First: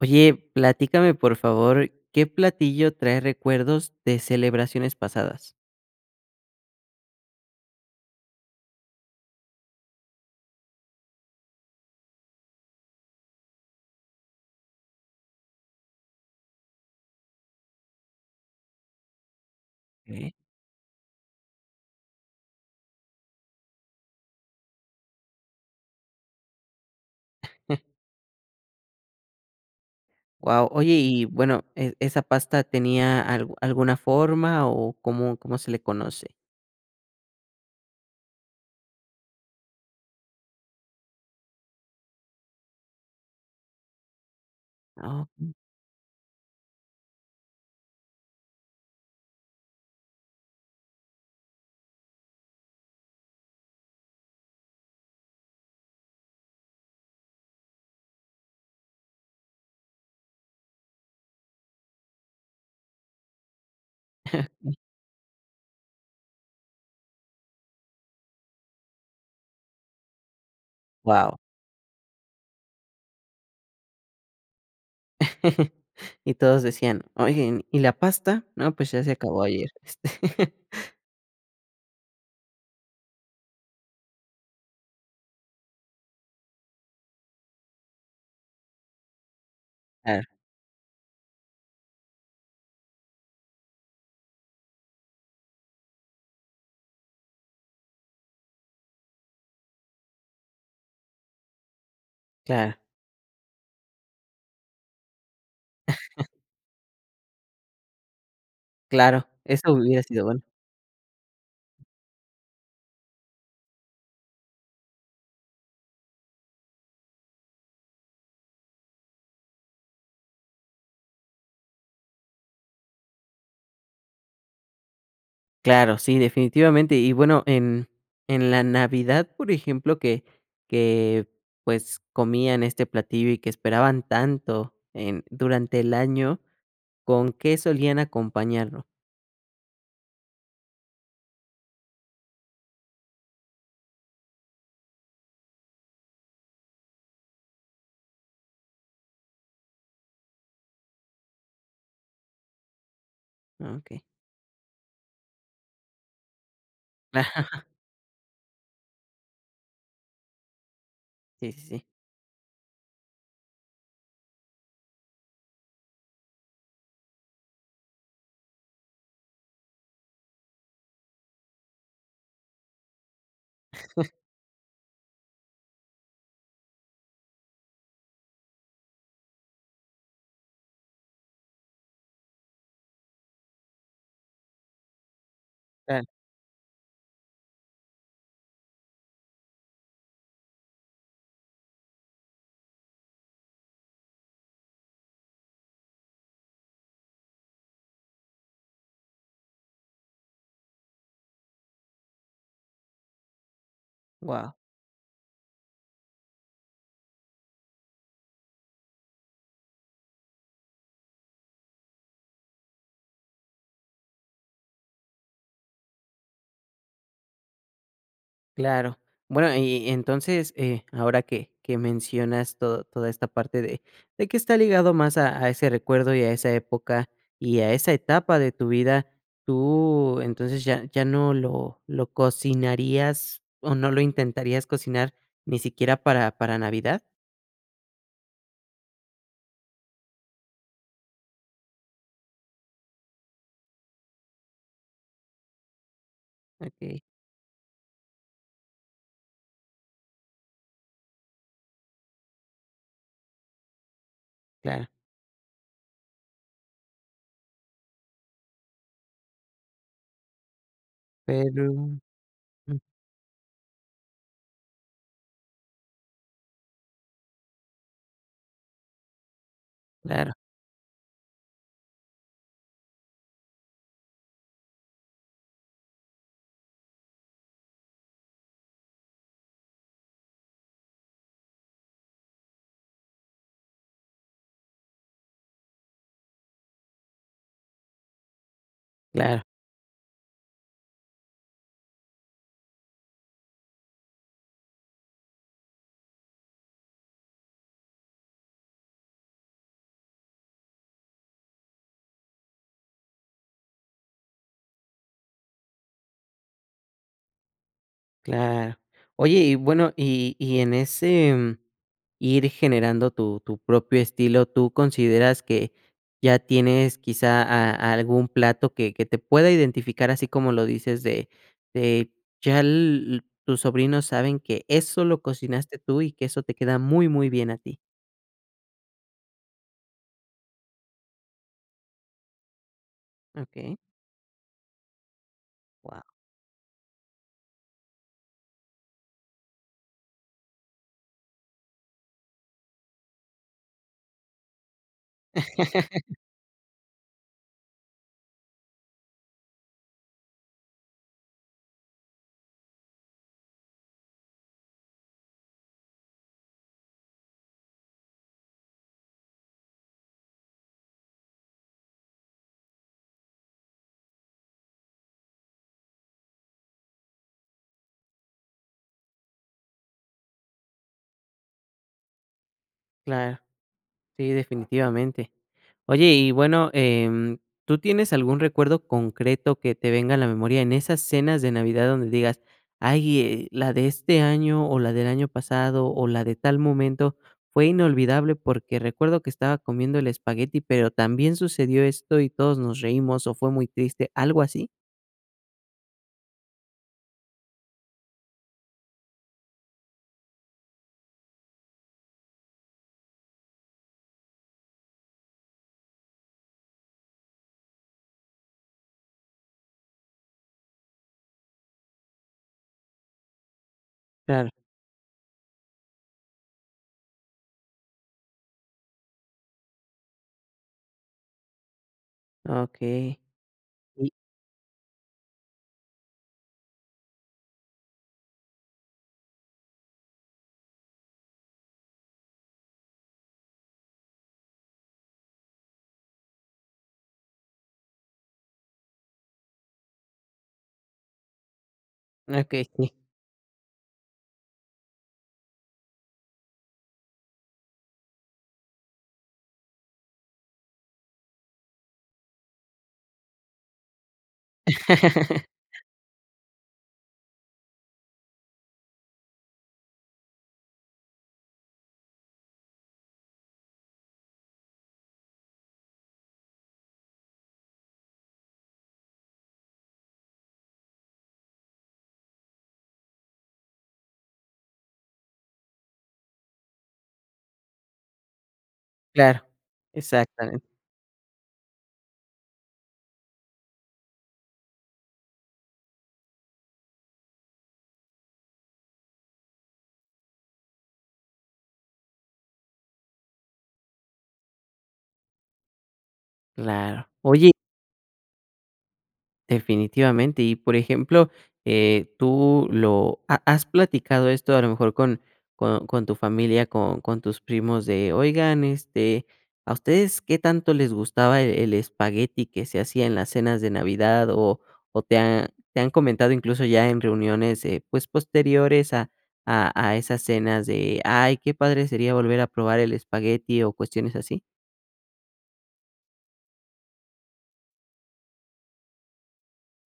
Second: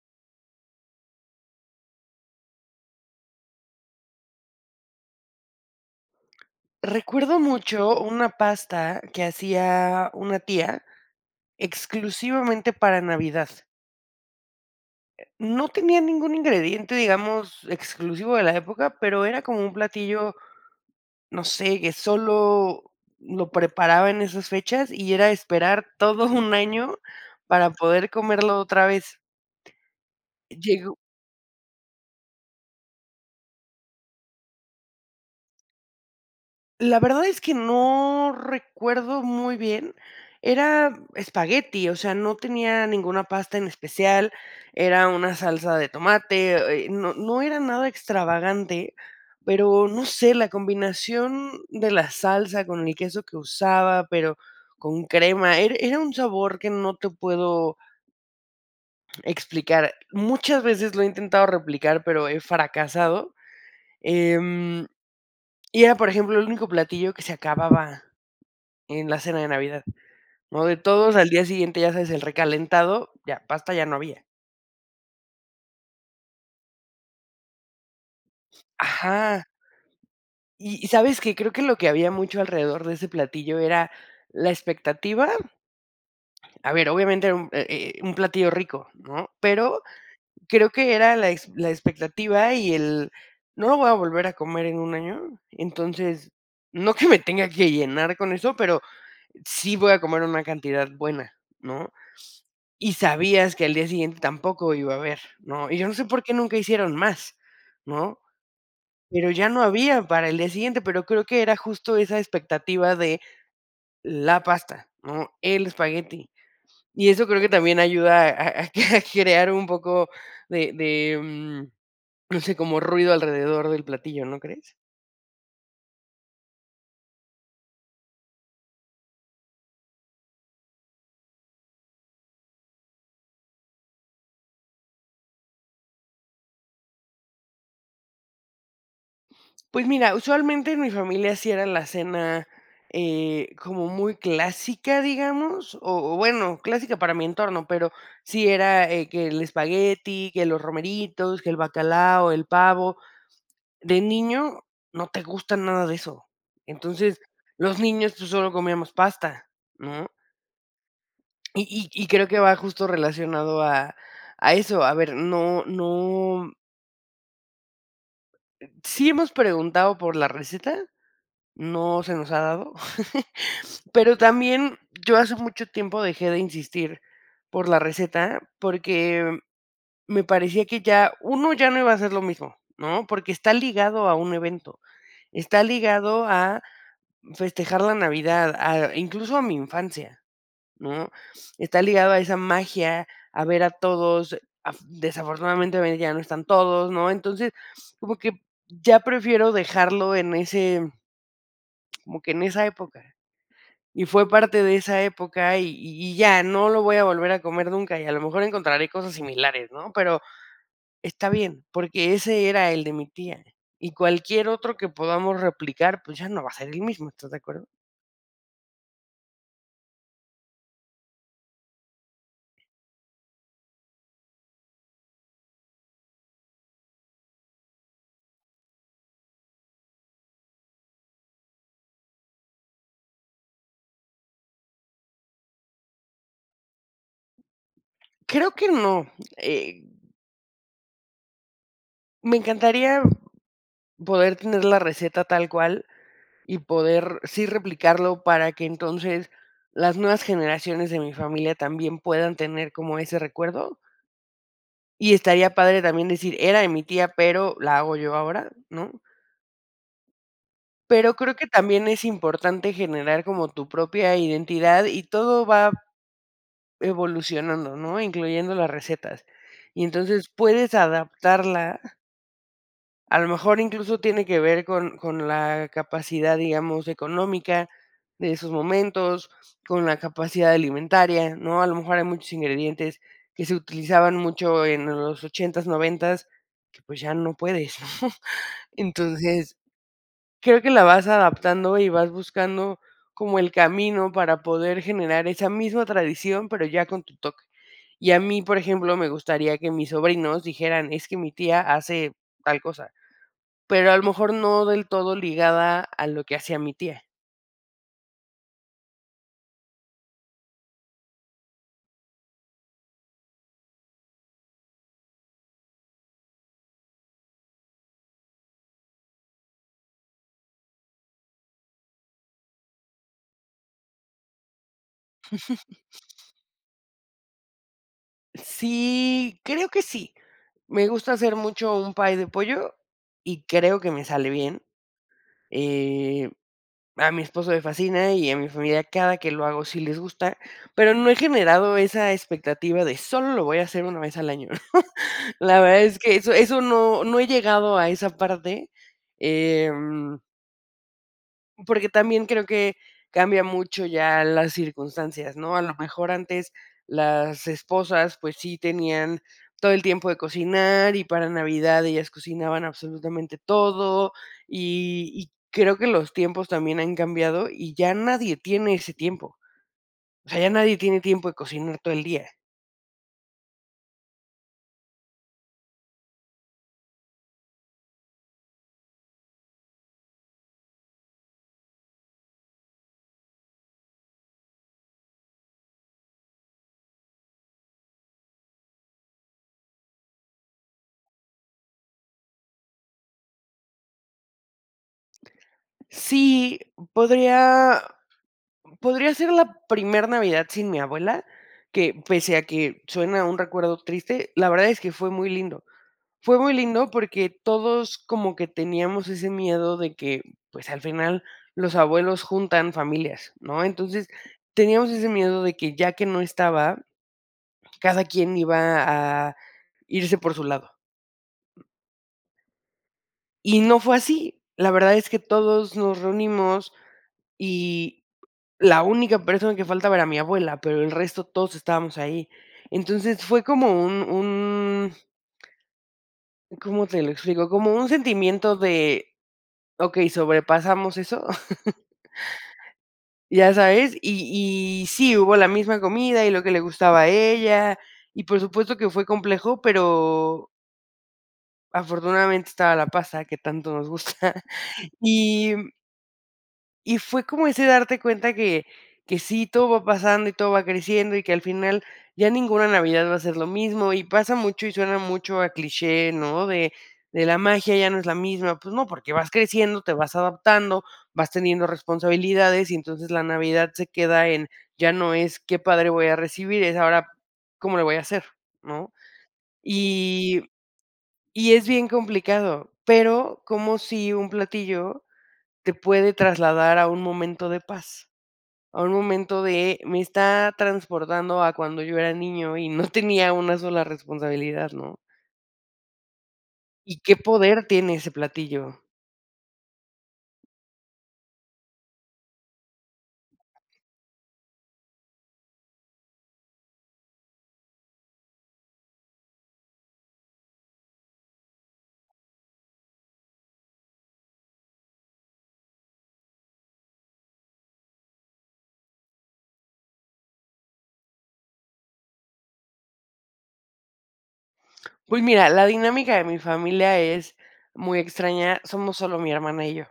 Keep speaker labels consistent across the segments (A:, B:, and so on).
A: Oye, platícame por favor, ¿qué platillo trae recuerdos de celebraciones pasadas?
B: Recuerdo mucho una pasta que hacía una tía exclusivamente para Navidad. Eh, no tenía ningún ingrediente, digamos, exclusivo de la época, pero era como un
A: Okey.
B: platillo, no sé, que solo lo preparaba en esas fechas y era esperar todo un año para poder comerlo otra vez.
A: Guau, oye
B: Llegó
A: y bueno, e esa pasta tenía algu alguna forma o, ¿cómo cómo se le conoce?
B: La verdad es que no recuerdo muy bien, era espagueti, o sea, no tenía ninguna pasta en especial, era
A: Ah,
B: una
A: okey.
B: salsa de tomate, eh, no no era nada extravagante, pero no sé, la combinación de la salsa con el queso que usaba, pero con crema era era un sabor que no te puedo explicar. Muchas veces lo he intentado replicar, pero he fracasado.
A: Okey.
B: Em, y era, por ejemplo, el único platillo que se acababa en la cena de Navidad, ¿no?, de todos al
A: Guau.
B: día siguiente, ya sabes, el recalentado, ya, pasta ya no había.
A: Y todos decían: "Oigan, ¿y la pasta? No, pues ya se acabó
B: Ajá.
A: ayer s".
B: ¿Y y sabes qué? Creo que lo que había mucho alrededor de ese platillo era la expectativa A ver, obviamente era un eh eh un platillo rico, ¿no? Pero
A: Ah.
B: creo que era la ex la expectativa y el: "No lo voy a volver a comer en un año". Entonces, no que me tenga que llenar con eso, pero sí voy a comer una cantidad buena, ¿no?,
A: Claro.
B: y sabías que al día siguiente tampoco iba a haber, ¿no?, y yo no sé por qué nunca hicieron más, ¿no?,
A: Claro,
B: pero ya no
A: eso hubiera
B: había
A: sido
B: para el
A: bueno.
B: día siguiente, pero creo que era justo esa expectativa de, la pasta, ¿no?, el espagueti. Y eso creo que también ayuda a a a cre crear un poco de de, mm, no sé, como ruido alrededor del platillo, ¿no crees?
A: Claro, sí, definitivamente y bueno en en la Navidad, por ejemplo, que que pues comían este platillo y que esperaban tanto en durante el año, ¿con qué solían acompañarlo?
B: Pues mira, usualmente, en mi familia sí era la cena, eh, como muy clásica, digamos, o o bueno, clásica para mi entorno, pero sí era eh que el espagueti, que los romeritos, que el bacalao, el pavo.
A: Ah,
B: De
A: okey.
B: niño no te gusta nada de eso. Entonces, los niños, pues, solo comíamos pasta, ¿no?
A: Sí, sí, sí.
B: Y y y creo que va justo relacionado a a eso. A ver, no no Sí hemos preguntado por la receta, no se nos ha dado, pero también yo hace mucho tiempo dejé de insistir por la receta, porque me parecía que ya, 1 ya no iba a ser lo mismo, ¿no?, porque está ligado a un evento, está
A: Claro.
B: ligado a festejar la Navidad, a incluso a mi infancia, ¿no?, está ligado a esa magia, a ver a todos, af desafortunadamente hoy ya no están todos, ¿no?, entonces, como que ya prefiero dejarlo en ese como que en esa época. Y fue
A: Guau.
B: parte de esa época y y y ya, no lo voy a volver a comer nunca, y a lo mejor encontraré cosas similares, ¿no?, pero está bien, porque ese era el de mi tía, y cualquier otro que podamos replicar, pues ya no va a ser el mismo, ¿estás de acuerdo?
A: Claro. Bueno, y y entonces eh, ahora que, que mencionas to toda esta parte de de que está ligado más a a ese recuerdo y a esa época y a esa etapa de tu vida. ¿Tú, entonces, ya ya no lo lo cocinarías o no lo intentarías cocinar ni siquiera para para navidad?
B: Creo que no, eh Me encantaría poder tener la receta tal cual y
A: Okey.
B: poder sí replicarlo para que entonces las nuevas generaciones de mi familia también puedan tener como ese recuerdo
A: Claro.
B: y estaría padre también decir: "Era de mi tía, pero la hago yo ahora", ¿no? Pero creo que
A: Pero.
B: también es importante
A: Mm.
B: generar como tu propia identidad y todo va evolucionando, ¿no? Incluyendo las recetas. Y entonces
A: Claro.
B: puedes adaptarla a lo mejor incluso tiene que ver con con la capacidad, digamos, económica de esos momentos, con la capacidad alimentaria, ¿no? A lo mejor hay muchos ingredientes que se utilizaban mucho en los ochentas, noventas, que pues ya no puedes, ¿no?
A: Claro.
B: Entonces, creo que la vas adaptando y vas buscando como el camino para poder generar esa misma tradición, pero ya con tu toque. Y a mí, por ejemplo, me gustaría que mis sobrinos dijeran: "Es que mi tía hace tal cosa", pero a lo mejor no del todo ligada a lo que hacía mi tía.
A: Claro, oye, y bueno y y en ese, mm, ir generando tu tu propio estilo, ¿tú consideras que ya tienes quizá a algún plato que que te pueda identificar, así como lo dices de de ya l tus sobrinos saben que eso lo cocinaste tú y que eso te queda muy muy bien a ti?
B: Sí, creo que sí, me gusta hacer mucho un pay de pollo y
A: Okey.
B: creo que me sale bien,
A: Wao.
B: eh, a mi esposo le fascina y a mi familia cada que lo hago sí les gusta, pero no he generado esa expectativa de: "Solo lo voy a hacer una vez al año", la verdad es que eso eso no no he llegado a esa parte, em porque también creo que cambia mucho ya las circunstancias, ¿no?, a lo mejor antes las esposas, pues sí tenían todo el tiempo de cocinar y para Navidad ellas cocinaban absolutamente todo, y y creo que los tiempos también han cambiado y ya nadie tiene ese tiempo, o sea, ya nadie tiene tiempo de cocinar todo el día.
A: Claro, sí, definitivamente. Oye, y bueno, em, ¿tú tienes algún recuerdo concreto que te venga a la memoria en esas cenas de Navidad donde digas: "Ay, eh, la de este año o la del año pasado o la de tal momento fue inolvidable, porque recuerdo que estaba comiendo el espagueti, pero también sucedió esto y todos nos reímos o fue muy triste", algo así?
B: Sí, podría podría ser la primer Navidad sin mi abuela, que, pese a que suena un recuerdo triste, la verdad es que fue muy lindo, fue muy lindo porque todos como que teníamos ese miedo de que, pues, al final los abuelos juntan familias, ¿no?, entonces,
A: Claro.
B: teníamos ese miedo de que ya que no estaba, cada quien iba a irse por su lado.
A: Okey,
B: Y no fue
A: uy.
B: así, la verdad es que todos nos reunimos y, la única persona que faltaba era mi abuela, pero el resto todos estábamos ahí, entonces, fue como un un ¿cómo te lo explico?, como un sentimiento de: "Okey, sobrepasamos eso".
A: Ah, okey, sí.
B: Ya sabes, y y sí, hubo la misma comida y lo que le gustaba a ella, y por supuesto que fue complejo, pero afortunadamente estaba la pasta que tanto nos gusta y Y fue como ese darte cuenta que que sí, todo va pasando y todo va creciendo, y que al final, ya ninguna Navidad va a ser lo mismo. Y pasa mucho y suena mucho a cliché, ¿no?, de de la magia, ya no es la misma. Pues no, porque vas creciendo, te vas adaptando, vas teniendo responsabilidades, y entonces la Navidad se queda en ya no es, ¡qué padre voy a recibir!, es ahora, ¿cómo le voy a hacer, no?
A: Claro,
B: Y
A: exactament
B: y es bien complicado. Pero, como sí un platillo, te puede trasladar a un momento de paz, a un momento de me está transportando a cuando yo era niño y no tenía una sola responsabilidad, ¿no? Y
A: Claro.
B: qué
A: Oye
B: poder tiene ese platillo.
A: Definitivamente. Y por ejemplo, eh, tú lo ¿Ha has platicado esto, a lo mejor con con con tu familia, con con tus primos? De, oigan, este, ¿a ustedes qué tanto les gustaba e el espagueti que se hacía en las cenas de Navidad? O o te ha te han comentado incluso, ya en reuniones, eh, pues, posteriores a a a esas cenas de: "¡ay qué padre sería volver a probar el espagueti!"¿O cuestiones así?
B: Pues mira, la dinámica de mi familia es muy extraña, somos solo mi hermana y yo.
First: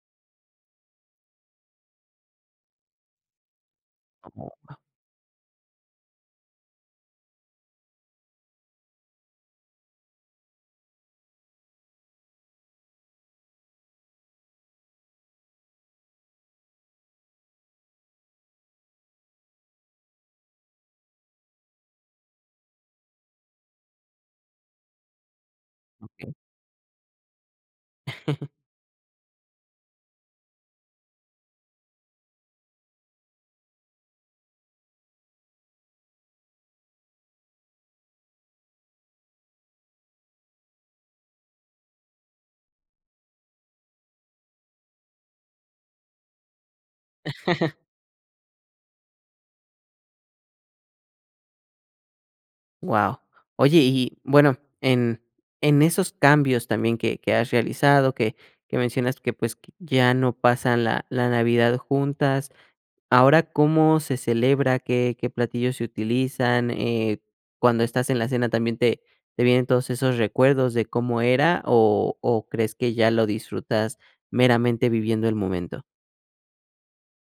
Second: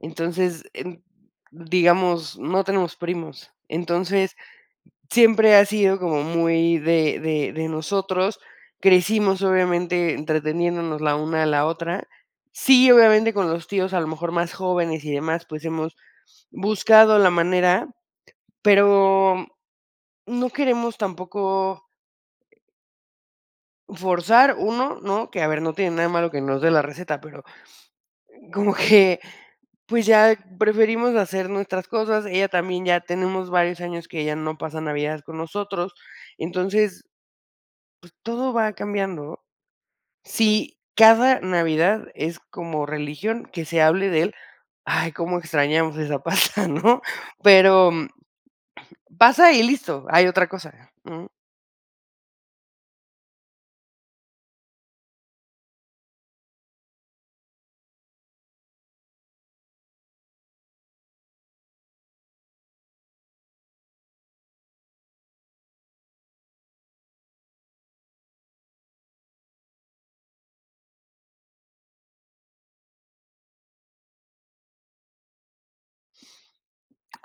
B: Entonces, en digamos, no tenemos primos. Entonces,
A: [unintelligible]
B: siempre ha sido como muy de de de nosotros. Crecimos obviamente, entreteniéndonos la una a la otra. Sí, obviamente, con los tíos a lo mejor más jóvenes y demás, pues, hemos buscado la manera, pero, no queremos tampoco forzar, 1, ¿no? Que a ver, no tiene nada de malo
A: Okey.
B: que nos dé la receta, pero, como que, pues, ya preferimos hacer nuestras cosas. Ella también ya tenemos varios años que ya no pasa navidades con nosotros. Entonces pues, todo va cambiando. Sí, cada Navidad es como religión que se hable de él, ¡ay, cómo extrañamos esa pasta!, ¿no? Pero, mm pasa y listo, hay otra cosa, mm.
A: Wao, oye y y bueno en en esos cambios también que que has realizado que que mencionas que pues que ya no pasan la la Navidad juntas, ¿ahora cómo se celebra?, ¿qué qué platillos se utilizan?, eh, cuando estás en la cena, ¿también te te vienen todos esos recuerdos de cómo era o o crees que ya lo disfrutas meramente viviendo el momento?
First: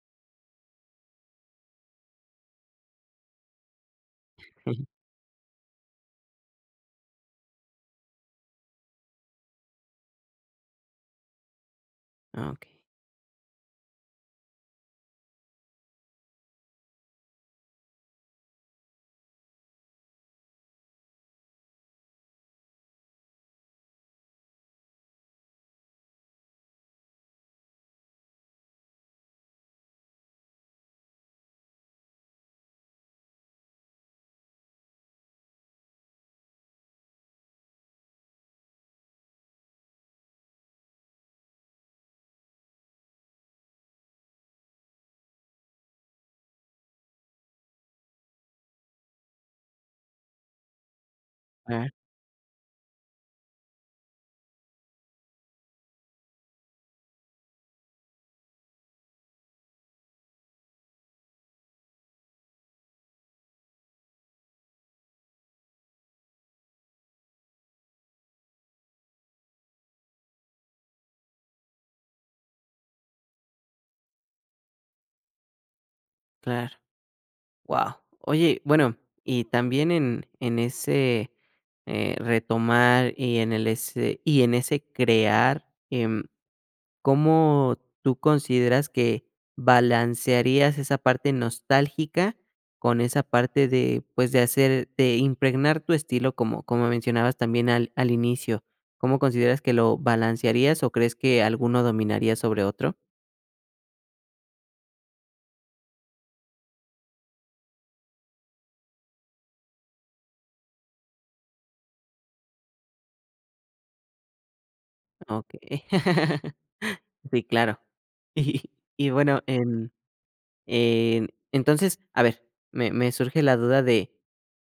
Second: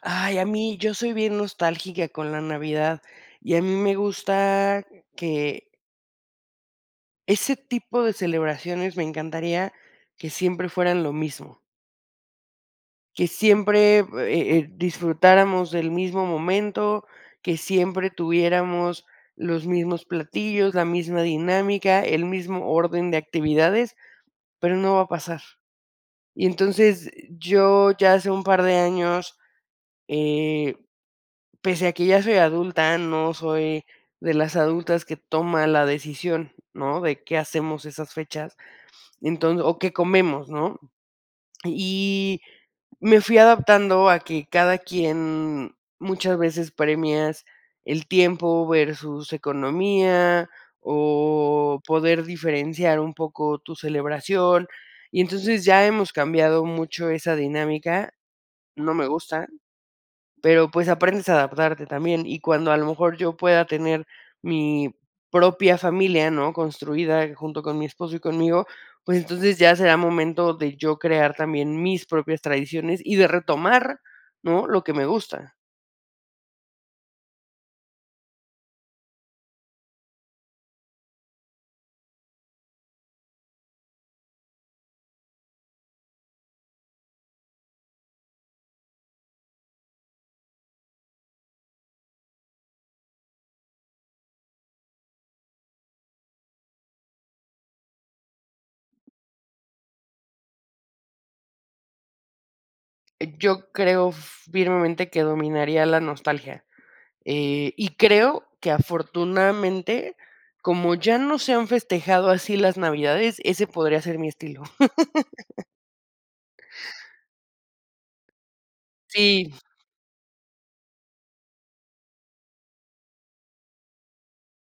B: Ay, a mí yo soy bien nostálgica con la Navidad, y a mí me gusta que ese tipo de celebraciones me encantaría que siempre fueran lo mismo.
A: Ah, okey.
B: Que siempre, eh eh, disfrutáramos del mismo momento, que siempre tuviéramos los mismos platillos, la misma dinámica, el mismo orden de actividades, pero no va a pasar, y entonces, yo ya hace un par de años, eh, pese a que ya soy adulta, no soy de las adultas que toma la decisión, ¿no?, de qué hacemos esas fechas, entonces, o qué comemos, ¿no?, y me fui adaptando a que cada quien muchas veces premias el tiempo versus economía o
A: Ah.
B: poder diferenciar un poco tu celebración, y entonces ya hemos cambiado mucho esa dinámica, no me gusta, pero pues aprendes a adaptarte también, y cuando a lo mejor yo pueda tener mi propia familia, ¿no?, construida junto con mi esposo y conmigo, pues entonces ya será momento de yo crear también mis propias tradiciones y de retomar, ¿no?, lo que me gusta.
A: Claro, wao, oye, bueno y también en en ese, eh, retomar, y en el ese y en ese crear, em, ¿cómo tú consideras que balancearías esa parte nostálgica con esa parte de, pues de hacer de impregnar tu estilo como como mencionabas también al al inicio?, ¿cómo consideras que lo balancearías o crees que alguno dominaría sobre otro?
B: Yo creo firmemente que dominaría la nostalgia, eh, y creo que afortunadamente, como ya no se han festejado así las navidades, ese podría ser mi estilo.
A: Okey, sí, claro, y y y bueno,
B: Sí.
A: en en entonces, a ver, me me surge la duda de:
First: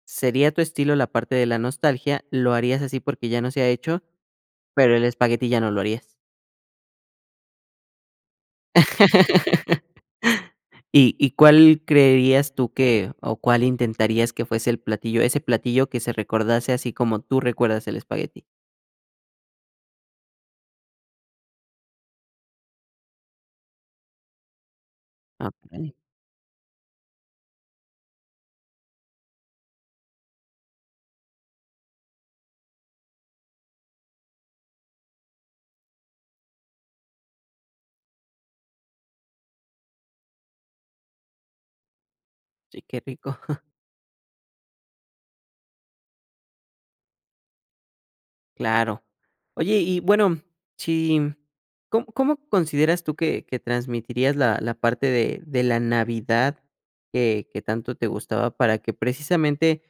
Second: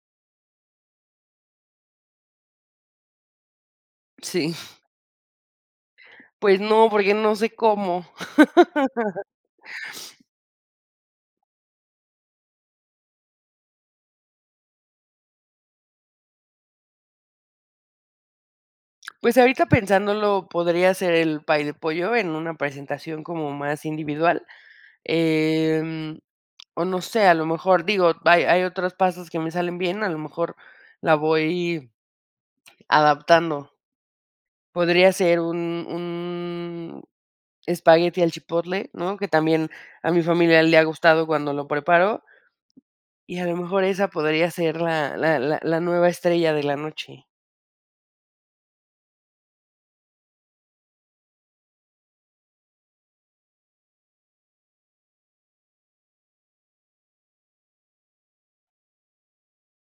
A: "¿Sería tu estilo la parte de la nostalgia?", "¿Lo harías así porque ya no se ha hecho,
B: Sí.
A: pero el espagueti ya no lo harías?".
B: Pues no, porque no sé cómo.
A: ¿Y y cuál creerías tú que o cuál intentarías que fuese el platillo, ese platillo que se recordase así como tú recuerdas el espagueti?
B: Pues ahorita pensándolo podría ser el pay de pollo en una presentación como más individual,
A: Ah, vale.
B: em, o no sé, a lo mejor, digo, hay hay otros pasos que me salen bien, a lo mejor la voy adaptando. Podría ser un un espagueti al chipotle, ¿no?, que también a mi familia le ha gustado cuando lo preparo
A: Sí, qué rico.
B: y a lo mejor esa podría ser la la la la nueva estrella de la noche.
A: Claro. Oye y y bueno si ¿com cómo consideras tú que que transmitirías la la parte de de la Navidad que que tanto te gustaba para que precisamente,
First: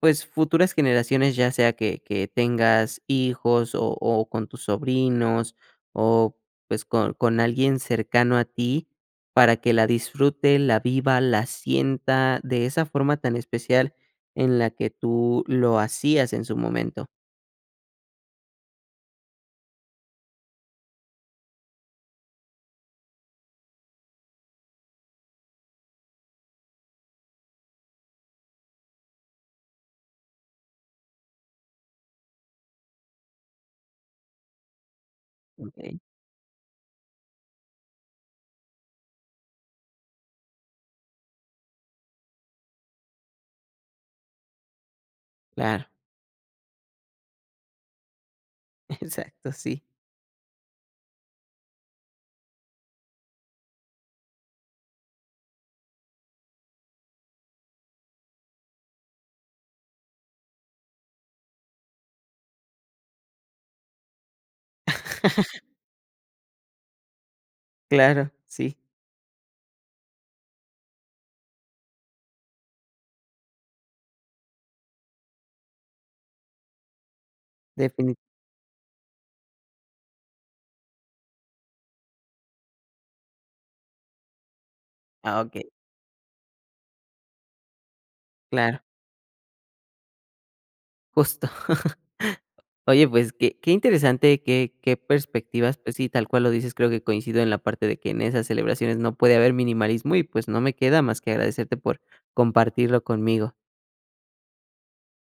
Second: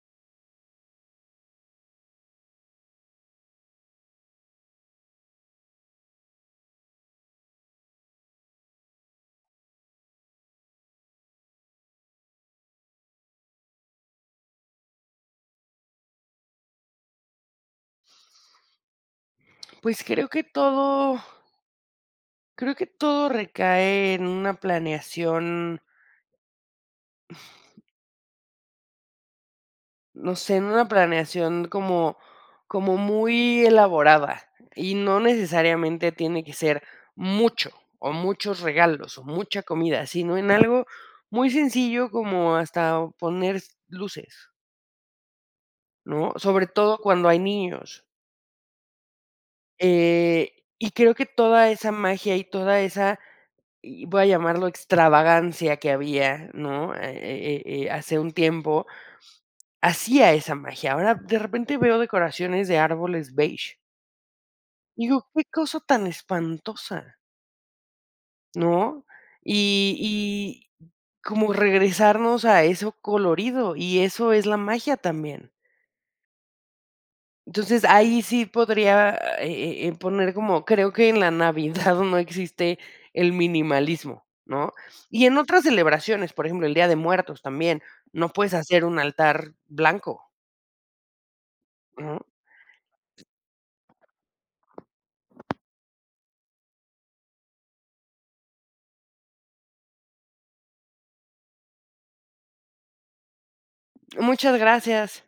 A: pues, futuras generaciones, ya sea que que tengas hijos o o con tus sobrinos o, pues, con con alguien cercano a ti, para que la disfrute, la viva, la sienta de esa forma tan especial en la que tú lo hacías en su momento?
B: Pues creo que todo creo que todo recae en una planeación no sé, en una planeación como como muy elaborada, y no
A: Okey.
B: necesariamente tiene que ser mucho o muchos regalos o mucha comida, sino en algo muy sencillo como hasta poner f luces
A: Claro.
B: ¿No? Sobre todo cuando hay niños.
A: Exacto, sí.
B: Eh, y creo que toda esa magia y toda esa, y, voy a llamarlo extravagancia que había, ¿no?, Eh eh eh eh hace un tiempo, hacía esa magia. Ahora, de repente, veo decoraciones de árboles beige digo: "¡Qué cosa tan espantosa!".
A: Claro, sí.
B: ¿No? Y y como regresarnos a eso colorido, y eso es la magia también. Entonces,
A: Defini
B: ahí sí podría, eh eh, poner como creo que en la Navidad no existe el minimalismo, ¿no? Y en
A: Ah, okey.
B: otras celebraciones, por ejemplo, el Día de Muertos también, no puedes
A: Claro.
B: hacer un altar blanco
A: Justo.
B: Ujú.
A: Oye, pues, qué qué interesante qué qué perspectivas, pues sí, tal cual lo dices, creo que coincido en la parte de que en esas celebraciones no puede haber minimalismo y, pues, no me queda más que agradecerte por compartirlo conmigo.
B: Muchas gracias.